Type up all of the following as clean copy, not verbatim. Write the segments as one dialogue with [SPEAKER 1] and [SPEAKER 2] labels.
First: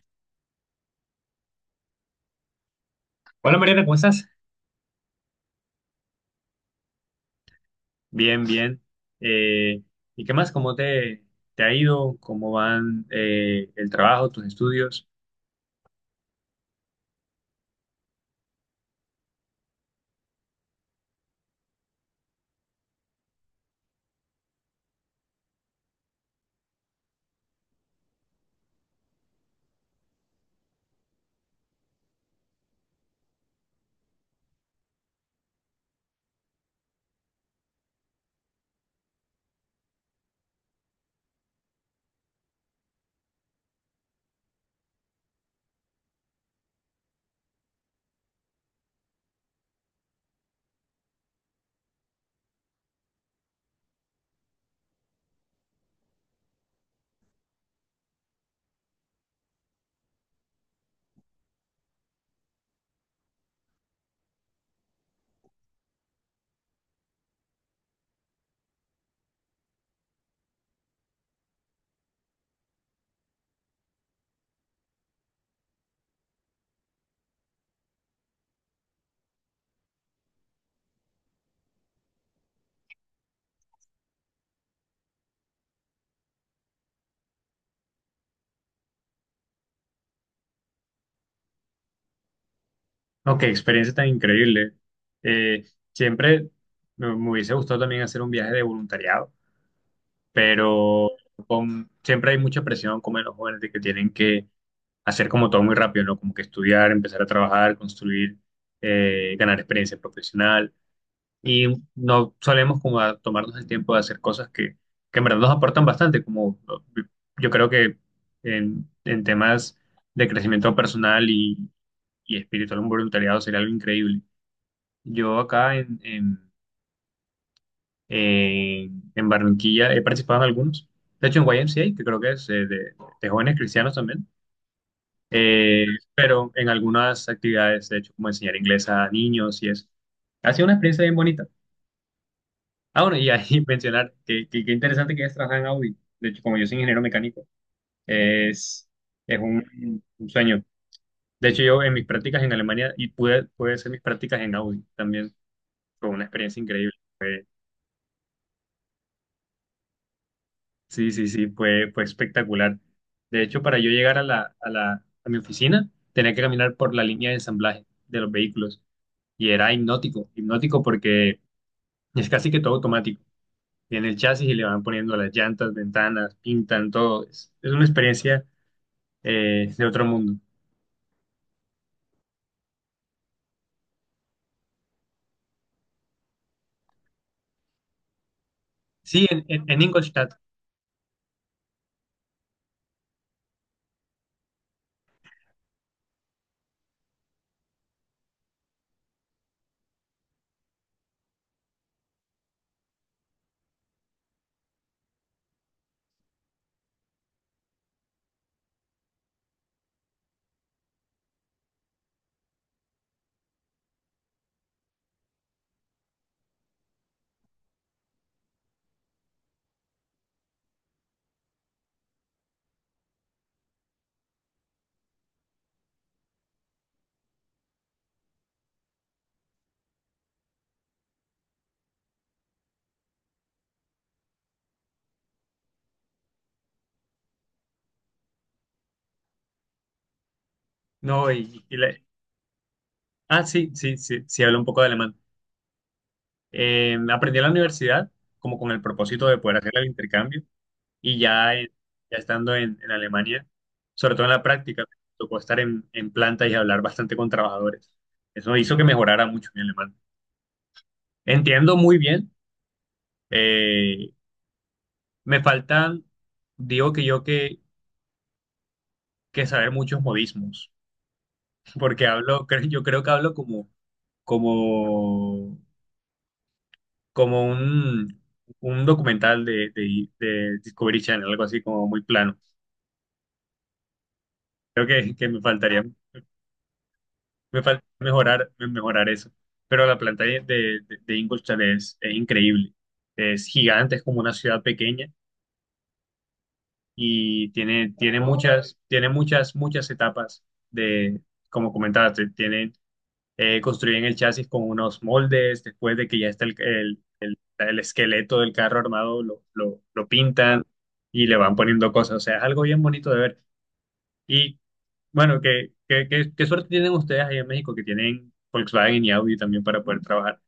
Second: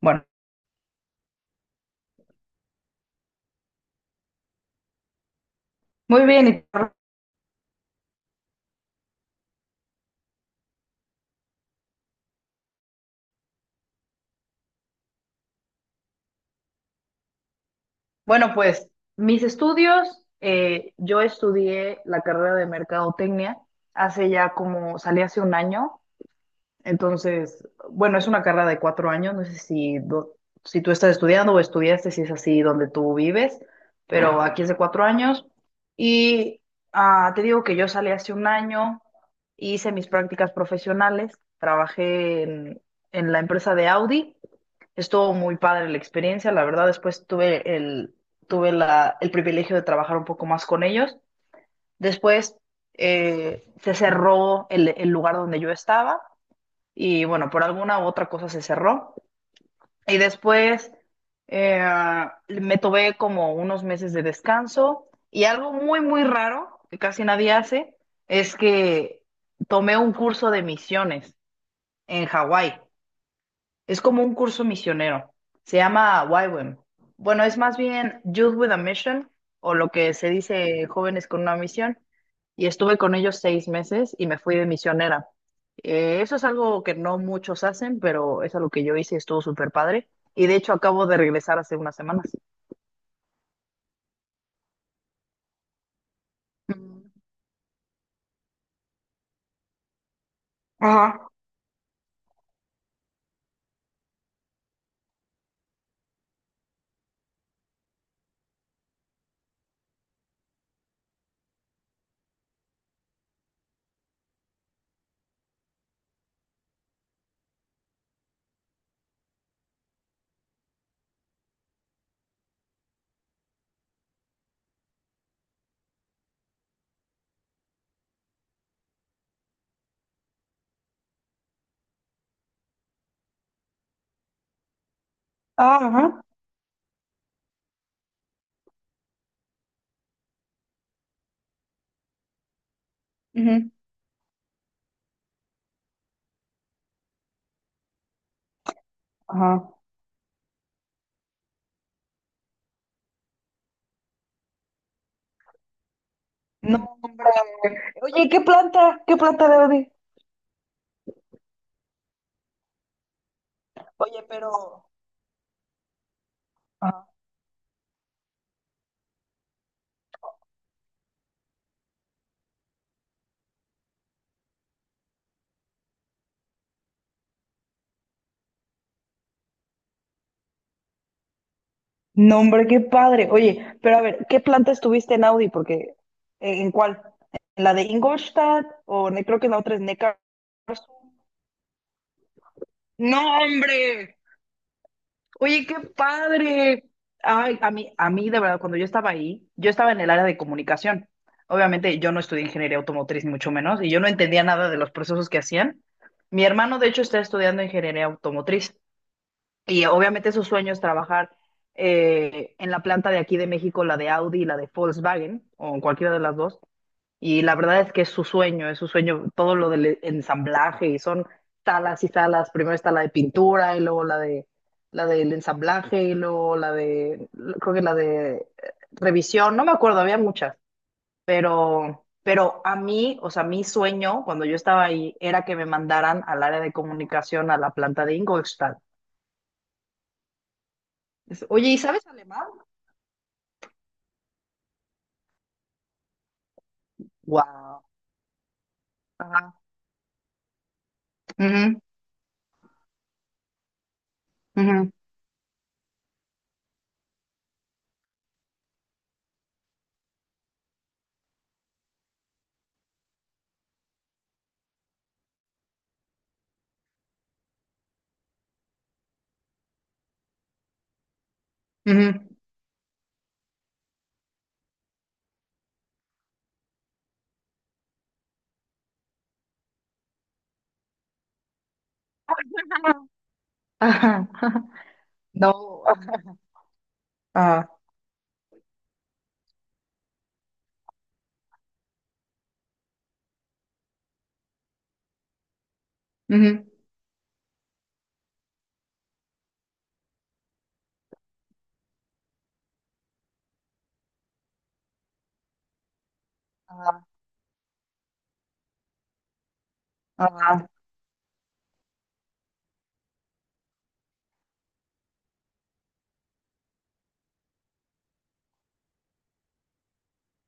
[SPEAKER 1] Bueno,
[SPEAKER 2] Hola Mariana, ¿cómo estás?
[SPEAKER 1] muy bien.
[SPEAKER 2] Bien, bien. Eh, ¿Y qué más? ¿Te ha ido? ¿Cómo van el trabajo, tus estudios?
[SPEAKER 1] Bueno, pues mis estudios, yo estudié la carrera de mercadotecnia hace ya como, salí hace un año. Entonces, bueno, es una carrera de cuatro años, no sé si, si tú estás estudiando o estudiaste, si es así donde tú vives, pero aquí es de cuatro años. Y te digo que yo salí hace un año, hice mis prácticas profesionales, trabajé en la empresa de Audi. Estuvo muy padre la experiencia, la verdad. Después tuve el privilegio de trabajar un poco más con ellos. Después se cerró el lugar donde yo estaba y bueno, por alguna u otra cosa se cerró. Y después eh, me tomé como unos meses de descanso, y algo muy raro que casi nadie hace es que tomé un curso de misiones en Hawái. Es como un curso misionero. Se llama YWAM. Bueno, es más bien Youth with a Mission, o lo que se dice jóvenes con una misión. Y estuve con ellos seis meses y me fui de misionera. Eso es algo que no muchos hacen, pero es algo que yo hice y estuvo súper padre. Y de hecho acabo de regresar hace unas semanas.
[SPEAKER 2] No, qué experiencia tan increíble. Eh, siempre
[SPEAKER 1] Mm.
[SPEAKER 2] me hubiese gustado también hacer un viaje de voluntariado, pero
[SPEAKER 1] Ajá.
[SPEAKER 2] siempre hay mucha presión como en los jóvenes de que tienen que hacer como todo muy rápido, ¿no? Como que estudiar, empezar a trabajar, construir, ganar experiencia profesional. Y no solemos como a tomarnos el tiempo de hacer cosas que en verdad nos aportan bastante, como, ¿no? Yo creo que en temas de crecimiento personal y espiritual, un voluntariado sería algo increíble. Yo acá en Barranquilla he participado en algunos, de hecho en Y M C A, que creo que es de jóvenes cristianos también,
[SPEAKER 1] Ah,
[SPEAKER 2] eh,
[SPEAKER 1] ajá.
[SPEAKER 2] pero en algunas actividades, de hecho, como enseñar inglés a niños y eso. Ha sido una experiencia bien bonita. Ah, bueno, y ahí
[SPEAKER 1] Ujú.
[SPEAKER 2] mencionar qué interesante que hayas trabajado en Audi. De hecho, como yo soy ingeniero mecánico, es, es
[SPEAKER 1] Ajá.
[SPEAKER 2] un sueño. De hecho, yo en mis prácticas en Alemania y pude hacer mis prácticas en Audi también. Fue una experiencia increíble.
[SPEAKER 1] No, hombre.
[SPEAKER 2] Fue-
[SPEAKER 1] Oye, ¿qué planta? ¿Qué planta de
[SPEAKER 2] sí, fue, fue espectacular. De hecho, para yo llegar a
[SPEAKER 1] Oye, pero.
[SPEAKER 2] a mi oficina, tenía que caminar por la línea de ensamblaje de los vehículos. Y era hipnótico, hipnótico porque es casi que todo automático. Viene el chasis y le van poniendo las llantas, ventanas, pintan todo. Es una experiencia de otro mundo.
[SPEAKER 1] No, hombre, qué padre. Oye, pero a ver, ¿qué planta estuviste en Audi? Porque, en cuál? ¿En la de Ingolstadt? O
[SPEAKER 2] Sí,
[SPEAKER 1] creo que la otra
[SPEAKER 2] en
[SPEAKER 1] es Neckar.
[SPEAKER 2] Ingolstadt.
[SPEAKER 1] No, hombre. Oye, qué padre. Ay, a mí, de verdad, cuando yo estaba ahí, yo estaba en el área de comunicación. Obviamente, yo no estudié ingeniería automotriz, ni mucho menos, y yo no entendía nada de los procesos que hacían. Mi hermano, de hecho, está estudiando ingeniería automotriz. Y obviamente su sueño es trabajar en la planta de aquí de México, la de Audi y la de Volkswagen, o en cualquiera de las dos. Y la verdad es que es su sueño todo lo del ensamblaje, y son salas y salas. Primero está la de pintura y luego la de la del ensamblaje y luego la de, creo que la de revisión, no me acuerdo, había muchas. Pero a mí, o sea, mi sueño cuando yo estaba ahí era que me mandaran al área de comunicación a la planta de Ingolstadt.
[SPEAKER 2] No,
[SPEAKER 1] Oye,
[SPEAKER 2] y
[SPEAKER 1] ¿y
[SPEAKER 2] la-
[SPEAKER 1] sabes alemán?
[SPEAKER 2] ah, Sí, hablo un poco de alemán. Aprendí en la
[SPEAKER 1] Wow.
[SPEAKER 2] universidad como con el propósito de
[SPEAKER 1] Ajá.
[SPEAKER 2] poder hacer el intercambio y ya,
[SPEAKER 1] Ujú,
[SPEAKER 2] ya estando en Alemania, sobre todo en la práctica,
[SPEAKER 1] ujú,
[SPEAKER 2] me tocó estar en planta y hablar bastante con trabajadores. Eso hizo que mejorara mucho mi alemán. Entiendo muy bien. eh, me faltan, digo que que saber muchos modismos, porque
[SPEAKER 1] ujú.
[SPEAKER 2] hablo, yo creo que hablo como como, como un documental de Discovery Channel, algo así como muy plano.
[SPEAKER 1] Ajá,
[SPEAKER 2] Creo que me
[SPEAKER 1] No.
[SPEAKER 2] faltaría, me
[SPEAKER 1] Ajá,
[SPEAKER 2] falta mejorar, mejorar eso. Pero la planta de Ingolstadt es increíble. Es gigante, es como una ciudad pequeña
[SPEAKER 1] ujú,
[SPEAKER 2] y tiene, tiene muchas, muchas etapas de, como comentaste, tiene construyen el chasis con unos moldes, después de que ya está
[SPEAKER 1] ajá,
[SPEAKER 2] el esqueleto del carro armado, lo pintan
[SPEAKER 1] ajá.
[SPEAKER 2] y le van poniendo cosas. O sea, es algo bien bonito de ver. Y bueno, ¿qué suerte tienen ustedes ahí en México que tienen Volkswagen y Audi también para poder trabajar?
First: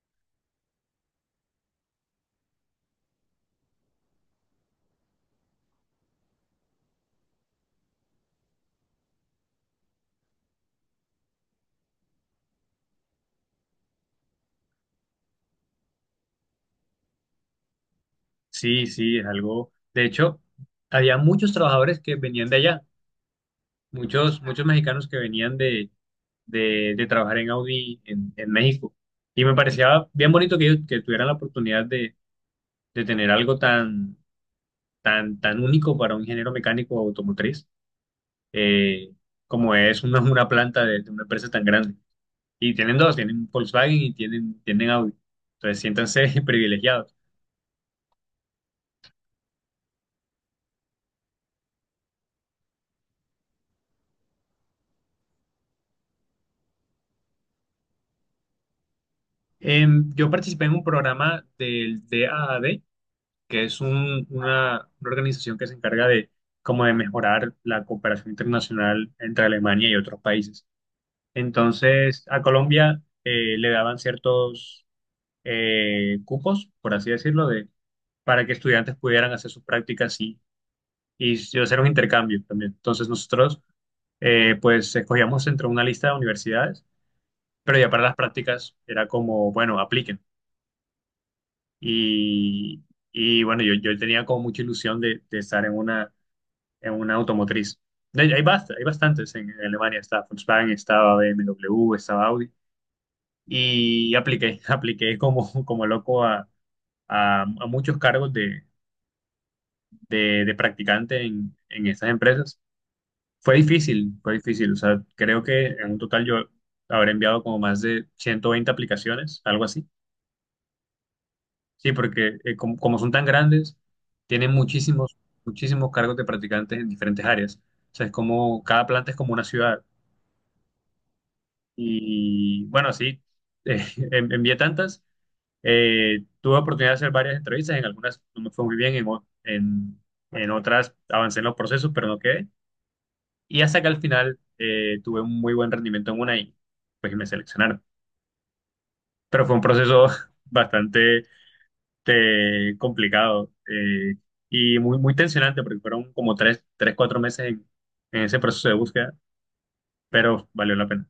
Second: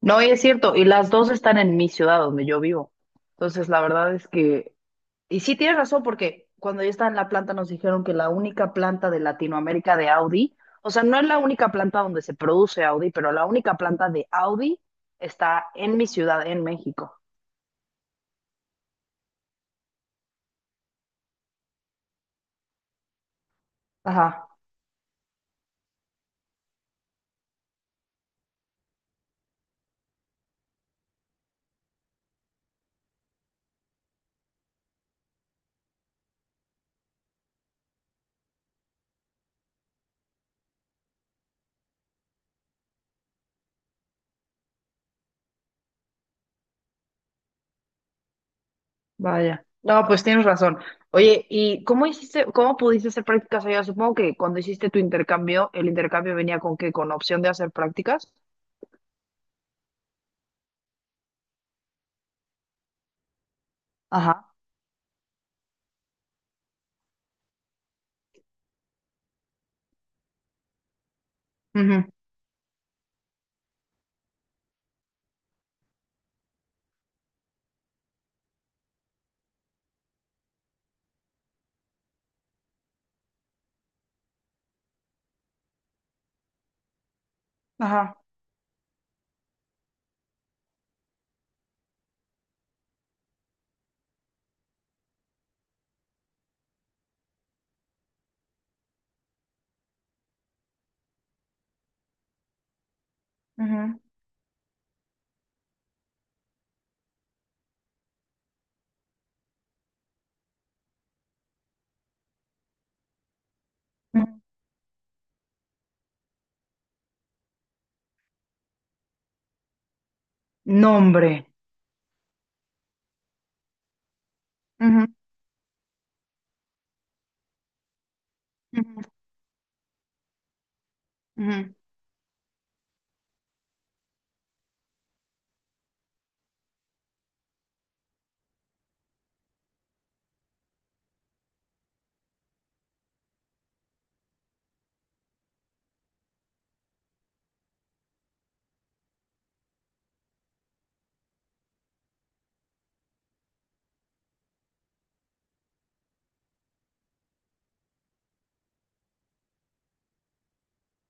[SPEAKER 1] No, y es cierto, y las dos están en mi ciudad donde yo vivo. Entonces, la verdad es que, y sí tienes razón, porque cuando yo estaba en la planta nos dijeron que la única planta de Latinoamérica de Audi, o sea, no es la única planta donde se produce Audi, pero la única planta de Audi está en mi ciudad, en México.
[SPEAKER 2] Sí, sí, es algo. De hecho, había muchos trabajadores que venían de allá, muchos,
[SPEAKER 1] Ajá.
[SPEAKER 2] muchos mexicanos que venían de trabajar en Audi en México. Y me parecía bien bonito que ellos que tuvieran la oportunidad de tener algo tan, tan, tan único para un ingeniero mecánico automotriz, eh, como es una planta de una empresa tan grande. Y tienen dos, tienen Volkswagen y tienen, tienen Audi. Entonces, siéntanse privilegiados.
[SPEAKER 1] Vaya. No, pues tienes razón. Oye, ¿y cómo hiciste, cómo pudiste hacer prácticas allá? Supongo que cuando hiciste tu intercambio, el intercambio venía con qué, con opción de hacer prácticas.
[SPEAKER 2] Yo participé en un programa del DAAD, que es
[SPEAKER 1] Ajá.
[SPEAKER 2] una organización que se encarga de, como de mejorar la cooperación internacional entre Alemania y otros países.
[SPEAKER 1] Ujú,
[SPEAKER 2] Entonces, a Colombia, le daban ciertos, cupos, por así decirlo, para que estudiantes pudieran hacer sus prácticas y hacer un intercambio también. Entonces nosotros, pues escogíamos entre una lista de universidades, pero ya para
[SPEAKER 1] Ajá.
[SPEAKER 2] las prácticas era como, bueno, apliquen. Y, y bueno, yo tenía como mucha ilusión de estar en en una automotriz. Hay, hay bastantes en Alemania, está Volkswagen, estaba BMW, estaba Audi,
[SPEAKER 1] ujú,
[SPEAKER 2] y apliqué, apliqué como, como loco a muchos cargos de practicante en estas empresas. Fue difícil,
[SPEAKER 1] ujú.
[SPEAKER 2] fue difícil. O sea, creo que en un total yo habré enviado como más de 120 aplicaciones, algo así.
[SPEAKER 1] Nombre.
[SPEAKER 2] Sí, porque como son tan grandes, tienen muchísimos, muchísimos cargos de practicantes en diferentes áreas. O sea, es como, cada planta es como una ciudad. Y bueno, sí, eh, envié tantas. Tuve oportunidad de hacer varias entrevistas. En algunas no me fue muy bien, en otras avancé en los procesos, pero no quedé. Y hasta que al final, tuve un muy buen rendimiento en una y pues me seleccionaron. Pero fue un proceso bastante complicado, y muy, muy tensionante porque fueron como cuatro meses en ese proceso de búsqueda, pero valió la pena.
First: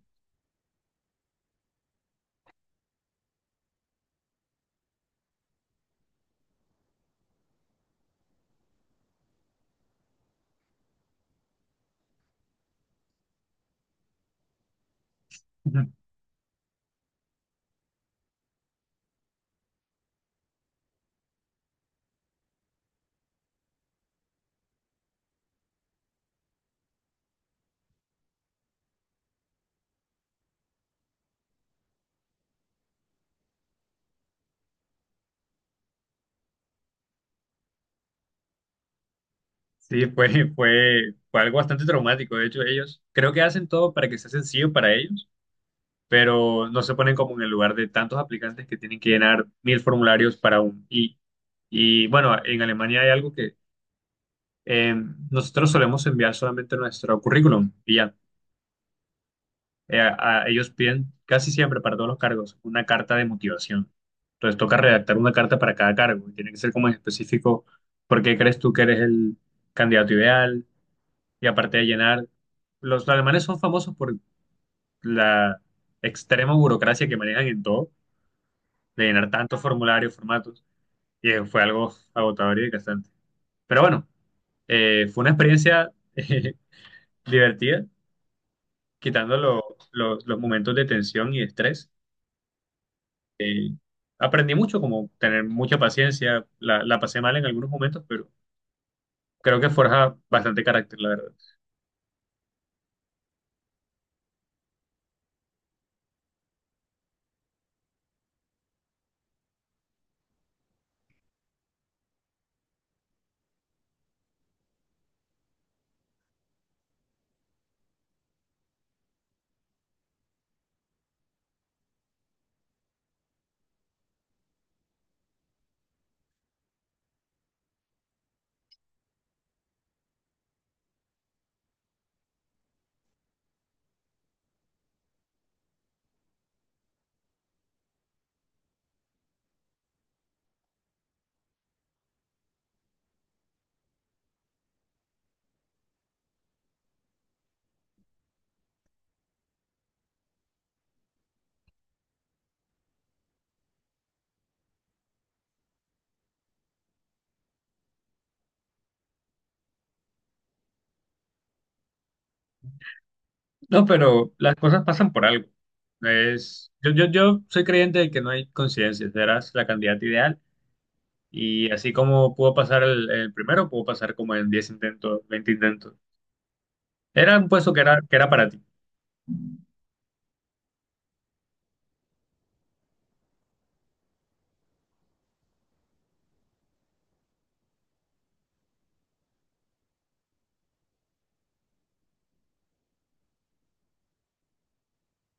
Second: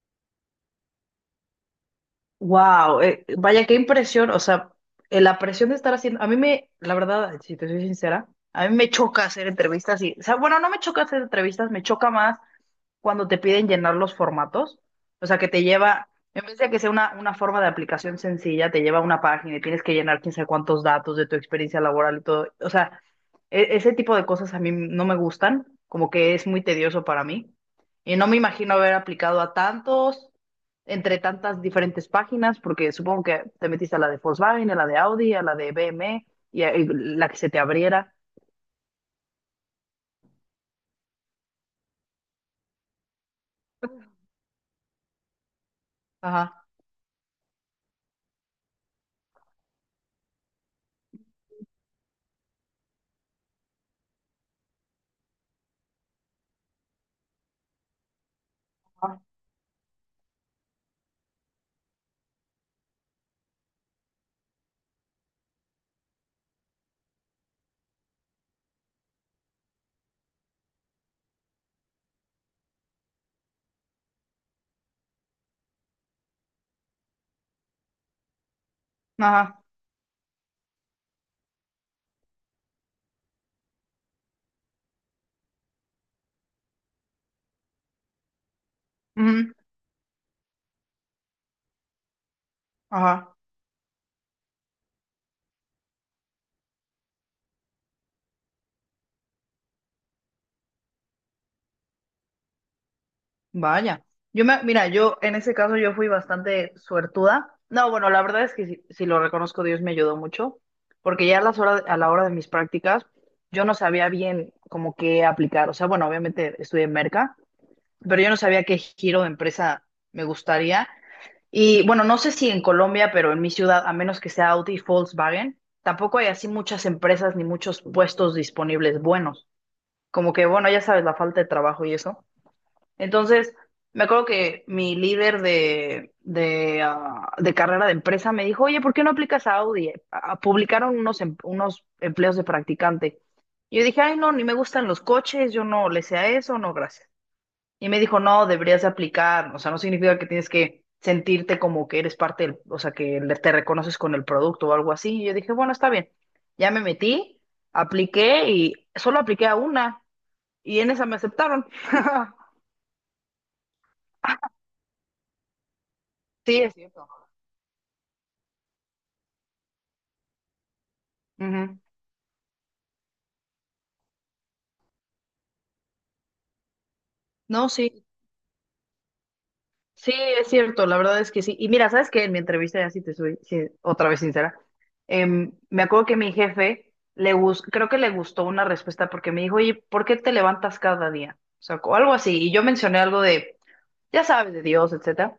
[SPEAKER 1] Wow, vaya qué impresión. O sea, la presión de estar haciendo, la verdad, si te soy sincera, a mí me choca hacer entrevistas y, o sea, bueno, no me choca hacer entrevistas, me choca más cuando te piden llenar los formatos, o sea, que te lleva, en vez de que sea una forma de aplicación sencilla, te lleva a una página y tienes que llenar quién sabe cuántos datos de tu experiencia laboral y todo. O sea, ese tipo de cosas a mí no me gustan, como que es muy tedioso para mí. Y no me imagino haber aplicado a tantos, entre tantas diferentes páginas, porque supongo que te metiste a la de Volkswagen, a la de Audi, a la de BMW y la que se te abriera.
[SPEAKER 2] Sí, fue, fue, fue algo bastante traumático. De hecho, ellos creo que hacen todo para que sea sencillo para ellos,
[SPEAKER 1] Ajá.
[SPEAKER 2] pero no se ponen como en el lugar de tantos aplicantes que tienen que llenar mil formularios para un... y bueno, en Alemania hay algo, eh, nosotros solemos enviar solamente nuestro currículum y ya.
[SPEAKER 1] Ajá.
[SPEAKER 2] Ellos piden casi siempre para todos los cargos una carta de motivación. Entonces toca redactar una carta para cada cargo y tiene que ser como en específico por qué crees tú que eres el candidato ideal y aparte de llenar. Los alemanes son famosos por la extrema burocracia que manejan en todo, de llenar tantos
[SPEAKER 1] Ajá.
[SPEAKER 2] formularios, formatos, y fue algo agotador y desgastante. Pero bueno, fue una experiencia divertida quitando
[SPEAKER 1] ujú,
[SPEAKER 2] los momentos de tensión y estrés.
[SPEAKER 1] Ajá.
[SPEAKER 2] eh, aprendí mucho, como tener mucha paciencia. La pasé mal en algunos momentos, pero creo que forja bastante carácter, la verdad.
[SPEAKER 1] Vaya, mira, yo en ese caso yo fui bastante suertuda. No, bueno, la verdad es que si lo reconozco, Dios me ayudó mucho, porque ya a las horas, a la hora de mis prácticas, yo no sabía bien como qué aplicar. O sea, bueno, obviamente estudié en Merca, pero yo no sabía qué giro de empresa me gustaría. Y bueno, no sé si en Colombia, pero en mi ciudad, a menos que sea Audi y Volkswagen, tampoco hay así muchas empresas ni muchos puestos disponibles buenos. Como que, bueno, ya sabes, la falta de trabajo y eso. Entonces, me acuerdo que mi líder ah, de carrera de empresa me dijo, oye, ¿por qué no aplicas a Audi? Ah, publicaron unos, unos empleos de practicante. Y yo dije, ay, no, ni me gustan los coches, yo no le sé a eso, no, gracias. Y me dijo, no, deberías de aplicar, o sea, no significa que tienes que sentirte como que eres parte, o sea, que te reconoces con el producto o algo así. Y yo dije, bueno, está bien. Ya me metí, apliqué y solo apliqué a una y en esa me aceptaron.
[SPEAKER 2] No, pero las cosas pasan por algo.
[SPEAKER 1] Sí, es cierto.
[SPEAKER 2] Yo soy creyente de que no hay coincidencias, serás la candidata ideal. Y
[SPEAKER 1] Ujú.
[SPEAKER 2] así como pudo pasar el primero, pudo pasar como en 10 intentos, 20 intentos. Era un
[SPEAKER 1] No,
[SPEAKER 2] puesto
[SPEAKER 1] sí,
[SPEAKER 2] que era para ti.
[SPEAKER 1] sí, es cierto, la verdad es que sí. Y mira, ¿sabes qué? En mi entrevista, ya sí otra vez sincera, me acuerdo que mi jefe, creo que le gustó una respuesta porque me dijo, oye, ¿por qué te levantas cada día? O sea, o algo así. Y yo mencioné algo de, ya sabes, de Dios, etcétera.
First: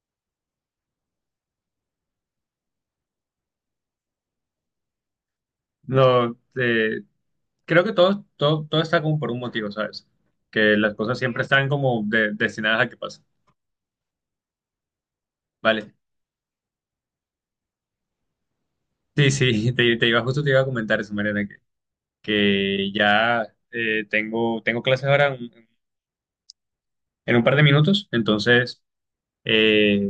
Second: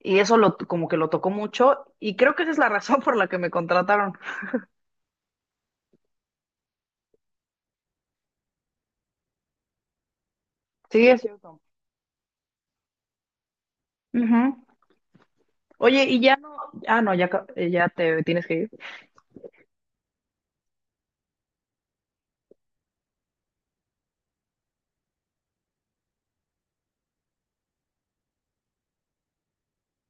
[SPEAKER 1] Y eso lo, como que lo tocó mucho y creo que esa es la razón por la que me contrataron.
[SPEAKER 2] No, creo que todo, todo, todo está como por un motivo, ¿sabes? Que las
[SPEAKER 1] Sí,
[SPEAKER 2] cosas
[SPEAKER 1] es
[SPEAKER 2] siempre
[SPEAKER 1] cierto.
[SPEAKER 2] están como destinadas a que pasen.
[SPEAKER 1] Ujú.
[SPEAKER 2] Vale.
[SPEAKER 1] Oye, y ya no, ah, no, ya, ya te tienes que ir.
[SPEAKER 2] Sí, sí, te iba, justo te iba a comentar eso, Mariana, que ya, tengo, tengo clases ahora en un par de minutos, entonces, eh,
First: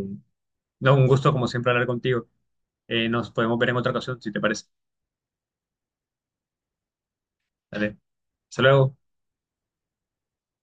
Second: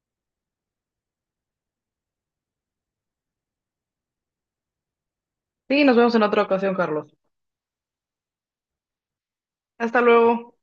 [SPEAKER 2] no, un gusto como siempre hablar contigo. Nos podemos ver en otra ocasión, si te parece.
[SPEAKER 1] Sí, nos vemos en otra ocasión, Carlos.
[SPEAKER 2] Vale. Hasta luego.
[SPEAKER 1] Hasta luego.